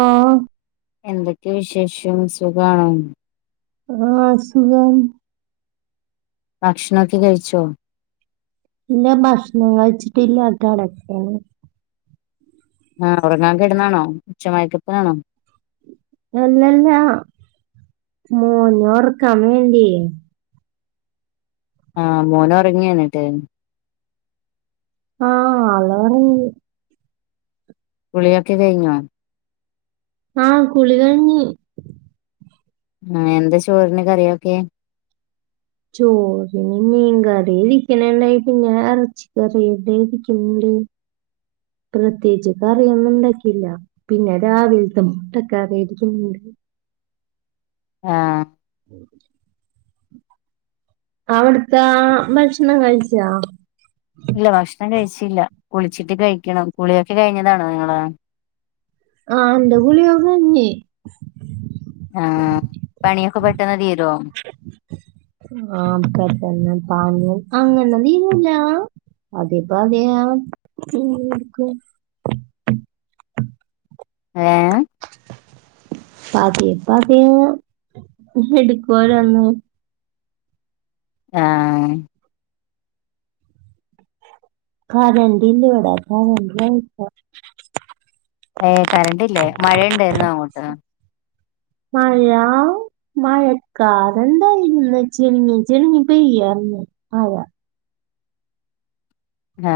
ആ എന്തൊക്കെ വിശേഷം സുഖാണോ ആഹ് സുഖം ഭക്ഷണൊക്കെ കഴിച്ചോ ഇല്ല ഭക്ഷണം കഴിച്ചിട്ടില്ല കെടക്കാണ്. ആ ഉറങ്ങാൻ കിടന്നാണോ? ഉച്ചമായയക്കത്തിലാണോ? അല്ലല്ലാ മോനെ ഒറക്കാൻ വേണ്ടിയെ ആ മോന് ഒറങ്ങിയോ ന്നിട്ട് ആ അലവറ കുളിയൊക്കെ കഴിഞ്ഞോ ആ കുളികഴഞ്ഞി ആ എന്താ ചോറിന് കറിയൊക്കെ ചോറിങ്ങ മീൻ കറി [unintelligible] ഉം പ്രത്യേകി കറിയൊന്നും ഉണ്ടാക്കിയില്ല പിന്നെ രാവിലത്തെ മുട്ടൊക്കെറി യിരിക്കുന്നുണ്ട് [inaudible] ആ [inaudible] അവിടത്തെ ഭക്ഷണം കഴിച്ചാ ഇല്ല ഭക്ഷണം കഴിച്ചില്ല കുളിച്ചിട്ട് കഴിക്കണം കുളിയൊക്കെ കഴിഞ്ഞതാണോ നിങ്ങള ആ എന്റെ കുളിഒക്കെ കഴിഞ്ഞ് ആ പണിയൊക്കെ പെട്ടെന്ന് തീരോ ആക്ക പഞ്ഞൽ അങ്ങനതീന്നല്ല അതെപ്പ അതെ എ [inaudible] ഏ പതിയെ പതിയെ. എടുക്കുവരോ അന്ന് ആ കരണ്ട് ഇല്ല എവിടാ കരണ്ടി ആയിട്ട ഏ കറണ്ട്ല്ലേ മഴുണ്ടായിരുന്ന അങ്ങോട്ട് മഴ മഴക്കാറ് ഉണ്ടായിൻ ചെളങ്ങി ചെളങ്ങ പെയ്യറഞ്ഞ ആഴ ആ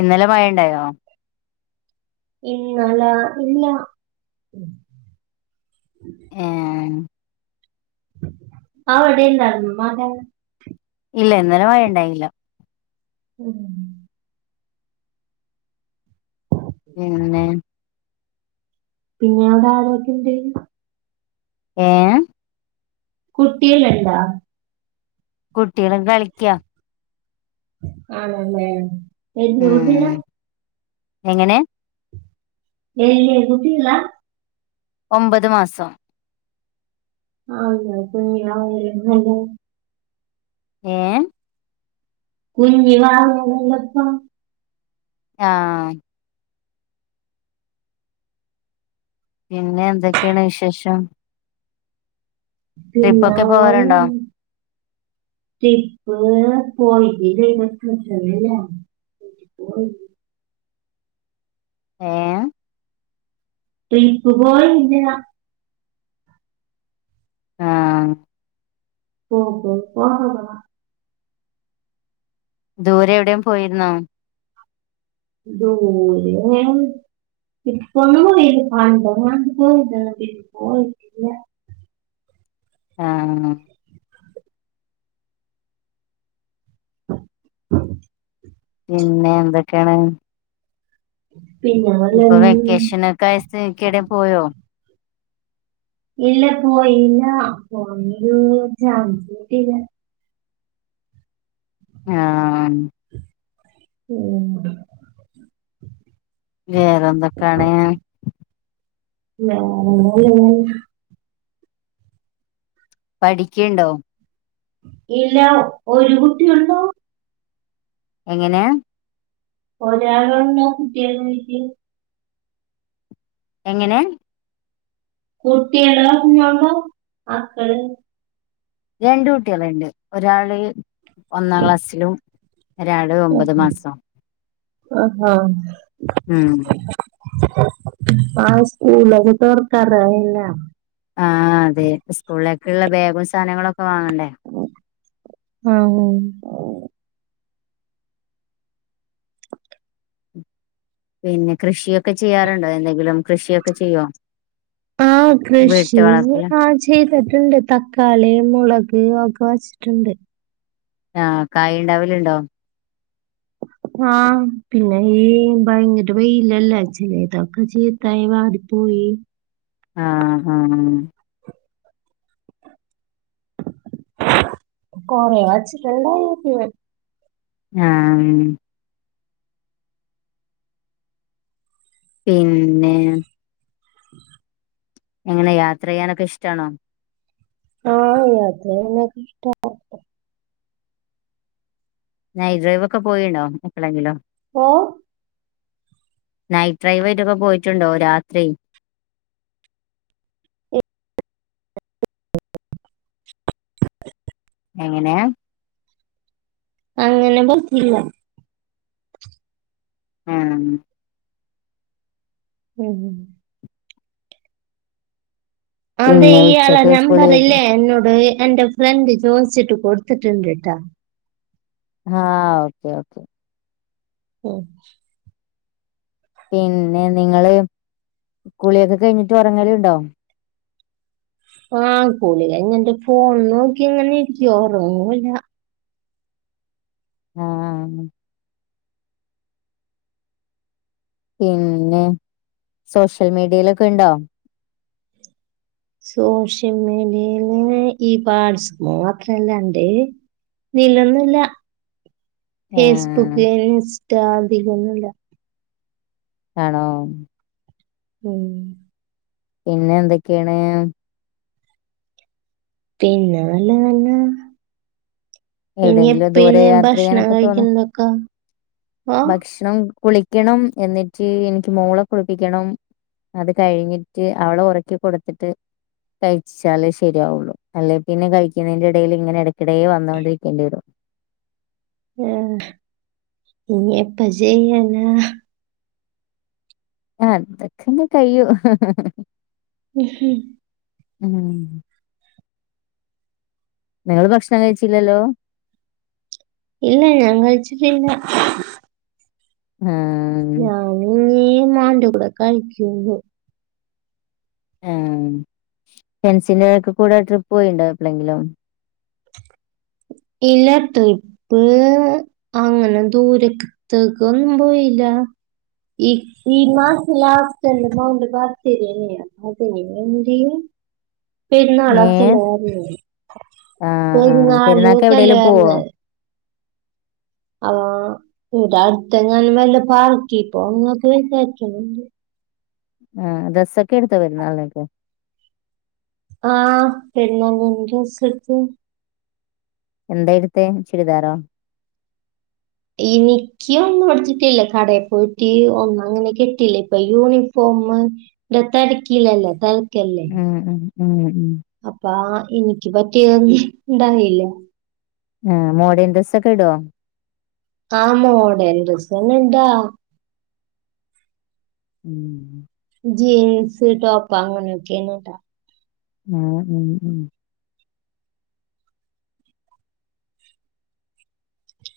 ഇന്നലെ മഴ ഉണ്ടായോ ഇന്നലെ ഇല്ല ഏ.... ആടെല്ലാരരുന്നു മത ഇല്ല ഇന്നോലും വഴ ഉണ്ടായില്ല ഉം പിന്നെ പിന്നെ അവിടെ ആരോക്കെ ഉണ്ട് ഏ കുട്ടികളുണ്ടോ കുട്ടികളും കളിക്കാം ആണല്ലേ എന്ത് കുട്ടിയ ഉം എങ്ങനെ വല്യ കുട്ടികള ഒമ്പത് മാസം ആല്ലിയല്ല [inaudible] ഏ കുഞ്ഞി വാവ ആണല്ലോ [inaudible] ആ...... പിന്നെ എന്തൊക്കെയാണ് വിശേഷം പിന്ന ട്രിപ്പൊക്കെ പോവാറുണ്ടോ ടിപ്പ പോയിട്ടില്ല ഇല്ല [inaudible] ഉം ഏ..... ട്രിപ്പ് പോയി ഇന്നതാ ആ ഓ പോ പോ [unintelligible] ദൂരെ എവിടെയും പോയിരുന്നോ ദൂരെ ഇപ്പൊന്നും പോയീല പണ്ടെങ്ങാണ്ട് പോയതാണ് പിന്നെ പോയിട്ടില്ല ആഹ പിന്നെ എന്തൊക്കെയാണ് [inaudible] ഇപ്പൊ വല്ലതും വെക്കേഷൻ ഒക്കെയായ സ്ഥിതിക്ക് ഏടെ പോയോ ഇല്ല പോയില്ല പോനൊരു ചാൻസ്ട്ടില്ല ആഹ ഉം വേറെന്തൊക്കാണ് വേറെ [unintelligible] പഠിക്കേണ്ടോ ഇല്ല ഒരു കുട്ടിയുള്ളൂ എങ്ങനെയാ ഒരാളോള്ളൂ കുട്ടികളായിറ്റ് എങ്ങനെ കുട്ടിയുള്ള കുഞ്ഞോണ്ടോ മക്കള് രണ്ട് കുട്ടികളുണ്ട് ഒരാള് ഒന്നാം ക്ലാസ്സിലും ഒരാള് ഒമ്പത് മാസം ആഹ ഉം ആ സ്കൂളോകെ തൊറക്കാറായില്ലേ ആഹ അതെ സ്കൂളിലേക്ക്ള്ള ബേഗും സാനങ്ങളൊക്കെ വാങ്ങണ്ടേ ആഹ പിന്നെ കൃഷിയൊക്കെ ചെയ്യാറുണ്ടോ എന്തെങ്കിലും കൃഷിയൊക്കെ ചെയ്യോ ആഹ വീട്ടു കൃഷി വളപ്പില് ആ ചെയ്തിട്ട്ണ്ട് തക്കാളി മുളക് [unintelligible] ഒക്കെ വെച്ചിട്ടുണ്ട് ആഹ് കായിണ്ടാവല്ണ്ടോ [inaudible] ആഹ പിന്നെ ഈ ഭയങ്കര വെയിലല്ലേ ചെലെതൊക്കെ ചീത്തായി വാടിപ്പോയി പി ആഹ് ആഹ കുറേ വച്ചിട്ടുണ്ടായി [unintelligible] ങാഹ പിന്നെ [unintelligible] ങ്ങനെ യാത്രയ്യാനൊക്കി ഷ്ടാണോ ആഹ യാത്രയ്യാനൊക്കെ ഇഷ്ട നൈറ്റ് ഡ്രൈവ് ഒക്കെ പോയിനോ എപ്പളെങ്കിലും ഓ നൈറ്റ് ഡ്രൈവായിട്ടൊക്കെ പോയിറ്റ്ണ്ടോ രാത്രി എ [unintelligible] എ എങ്ങനെയാ അങ്ങനെ പോയ്റ്റ്ല്ല ആഹ ഉം അതെ പിന്നെ ഇയാളെ ഉച്ചക്ക് സ്കൂളിലേക്ക് നമ്പറില്ലെ എന്നോട് എന്റെ ഫ്രണ്ട് ചോദിച്ചിട്ട് കൊട്ത്തിട്ട്ണ്ട്ട്ടാ ആഹ ഓക്കെ ഓക്കേ. ഉം പിന്നെ നിങ്ങള് കുളിയൊക്കെ കഴിഞ്ഞിട്ട് ഒറങ്ങല്ണ്ടോ? ആ കുളി കൈഞ്ഞ്ട്ട് ഫോണ് നോക്കിങ്ങനെ ഇരിക്കും ഒറങ്ങില്ല. ആഹ. പിന്നെ സോഷ്യൽ മീഡീയലൊക്കെണ്ടോ? സോഷ്യൽ മീഡിയയില് ഈ [unintelligible] മാത്രംല്ലണ്ട്. ബില്ലൊന്നുല്ല. ആഹ് ഫേസ്ബുക്ക് ഇൻസ്റ്റ അതിലൊന്നുല്ല. ആണോ. ഉം. പിന്നെ എന്തൊക്കേണ് പിന്നെ ലാലാ. ഇനി എവിടെയെങ്കിലും ദൂരെ എപ്പിനെ യാത്ര ഭക്ഷണം ചെയ്യാനൊക്കെ തോന്ന കഴിക്കുന്നൊതക്കാ ഓ. ഭക്ഷണം കുളിക്കണം. എന്നിട്ട് എനിക്ക് മോളെ കുളിപ്പിക്കണം. അത് കഴിഞ്ഞിട്ട് അവളെ ഉറക്കി കൊടുത്തിട്ട്, കഴിച്ചാലെ ശരിയാവുള്ളു. അല്ലെ പിന്നെ കഴിക്കുന്നന്റെ എടേല് ഇങ്ങനെ എട കിടേ വന്നോണ്ട്ക്കേണ്ട്യരും. ആഹ ഇനി എപ്പ ചെയ്യാനാ. അതൊക്കെ ന്ന് കയും ഹ ഹ ഹ. ഉ ഹും ഉം. നിങ്ങള് ഭക്ഷണം കഴിച്ചില്ലല്ലോ. ഇല്ല ഞാൻ കഴിച്ചിട്ടില്ല. ആ ഞാനും ഈ ഉമ്മാൻ്റെ കൂടെ കഴിക്കൊള്ളൂ. ഏ ഫ്രണ്ട്സിന്റെ ഒക്കെ കൂടെ ട്രിപ്പ് പോയീണ്ടാ എപ്പളെങ്കിലും. ഇല്ല ട്രിപ്പ് അങ്ങനെ ദൂരത്തെക്കൊന്നും പോയില്ല. ഈ ഈ മാസം ലാസ്റ്റ് എൻ്റെ മോൻ്റെ ബർത്തഡേണ്. അതിനുവേണ്ടി ഏ പെരുന്നാളൊക്കെല്ലേ വരണത്. ആ ആ പെരുന്നാള് [unintelligible] പെരുന്നാക്ക് എവിടെലും പോവോ ആ ഈടെ അടുത്തെങ്ങാനും വെല്ല പാർക്കി പോവാന്നൊക്കെ വിചാരിക്കണണ്ട്. ആ ഡ്രസ്സൊക്കെ എടുത്ത പെരുന്നാളിന്. ആ പെരുന്നാളിന് ഡ്രസ്സ് എടുത്ത്. എന്തായെടുത്തെ ചുരിദാറോ? എനിക്ക് ഒന്നും മേടിച്ചിട്ടില്ല. കടയിൽ പോയിട്ട് ഒന്നും അങ്ങനെ കിട്ടീല്ല. ഇപ്പൊ യൂണിഫോം ഫോമ് തെരക്കിലല്ലേ, തെരക്കല്ലേ ഉം ഉം ഉം ഉം അപ്പാ എനിക്ക് പറ്റിയതൊന്നും ഉണ്ടാവില്ല. ആ മോഡേൺ ഡ്രസ്സ് ഒക്കെ ഇടോ? ആ മോഡേൺ ഡ്രസ്സനെ ഇടാ. ഉം. ജീൻസ്, ടോപ്പ് അങ്ങനെയൊക്കെയാണ് ഇടാ. ഉം ഉം.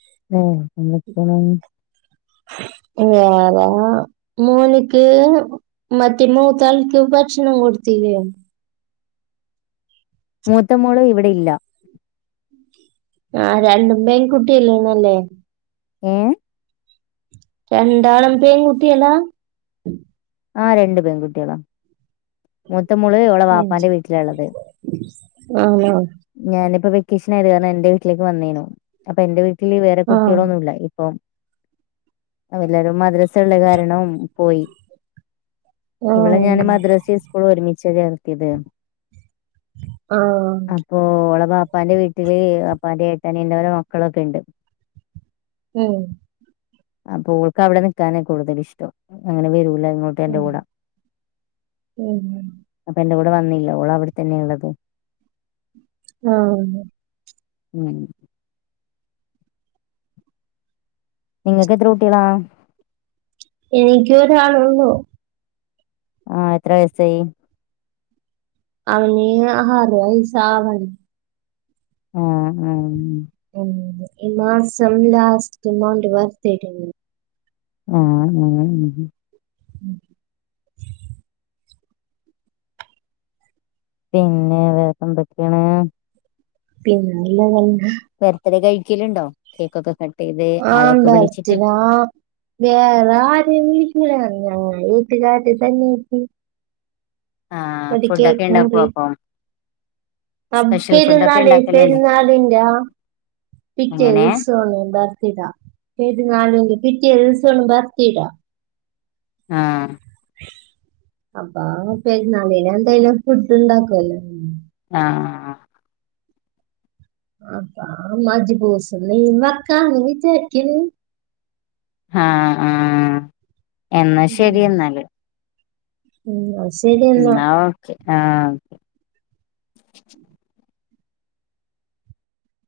[unintelligible] വേറെ അങ്ങ മോന്ക്ക് മറ്റേ മൂത്താൾക്ക് ഭ ക്ഷണം കൊടുത്തില്ലേ? മൂത്തമോള് ഇവിടില്ല. ആ രണ്ടും പെൺകുട്ടിനല്ലെ അല്ലെ. ഏ രണ്ടാളും പെൺകുട്ടികളാ. ആ രണ്ടു പെൺകുട്ടികളാ. മൂത്തമോള് അവൾടെ വാപ്പാന്റെ വീട്ടിലാ ഉള്ളത്. ആ ആ ഞാനിപ്പ വെക്കേഷൻ ആയത് കാരണം എന്റെ വീട്ടിലേക്ക് വന്നേനു. അപ്പൊ എന്റെ വീ ട്ടില് വേറെ ആ കുട്ടികളൊന്നും ഇല്ല ഇപ്പം എല്ലാരും മദ്രസ ഉള്ള കാരണം പോയി. ആ ഇവിടെ ഞാന് മദ്രാസേം സ്കൂളും ഒരുമിച്ചാ ചേർത്തിയത്. ആ അപ്പൊ ഓൾടെ വാപ്പാൻ്റെ വീട്ടില് അപ്പാന്റെ ഏട്ടൻ എന്റെ ഓരോമക്കളൊക്കെ ഉണ്ട്. ഉം അപ്പൊ ഓൾക്ക് അവിടെ നിക്കാനാ കൂടുതല് ഇഷ്ടം. അങ്ങനെ വരൂല ഇങ്ങോട്ട് എൻ്റെ ഉം കൂടെ. ഉം അപ്പ എൻ്റെ കൊ ടെ വന്നില്ല ഓള് അവിടെത്തന്നെയാ ഉള്ളത്. ആ ഉം നിങ്ങക്ക് എത്ര കുട്ടികളാ? എനിക്ക് ഒരാളെ ഉള്ളൂ. ആ എത്ര വയസായി. അവന് ആറ് വയസാവണ്. ആ ആ ഉം ഉം ഈ മാസം ലാസ്റ്റ് മോൻ്റെ ബർത്തഡേണ്. ആ ഉം ഉം ഉം പിന്നെ വേക്ക എന്തൊക്കെയാണ് പിന്നെ [unintelligible] ബെർത്ത്ഡേ കഴിക്കലുണ്ടോ കേക്കൊക്കെ ക ആ ബർത്തിടെ വേറെര വിളിക്കക്കില്ല ഞാങ്ങ [unintelligible] ആഹ് ഒരു ഫുഡൊക്കെ കേക്ക് ഉണ്ടാക്കോ മുറി അപ്പൊ ആ സ്പെഷ്യൽ ഫുഡൊക്കെ പെരുന്നാള് ഉണ്ടാക്കലുണ്ടോ പെരുന്നാളിന്റെ ആ പിറ്റേ എങ്ങനെ ദിവസാണ് എന്താ ടാ പെരുന്നാളിൻ്റെ പിറ്റി ദിവസആണ് ഭർത്തിടാ ആ അപ്പാ പെരുന്നാളിനെ എന്തായാലും ഫുഡ് ഇണ്ടാക്കല്ലോ ആ ആ അപ്പ മജ് പൂസ നീ വക്കാന്ന് വിചാരിക്ക ആ ആ എന്നാ ശരി എന്നാല് ഉം ഇന്നാ ഓക്കെ ആ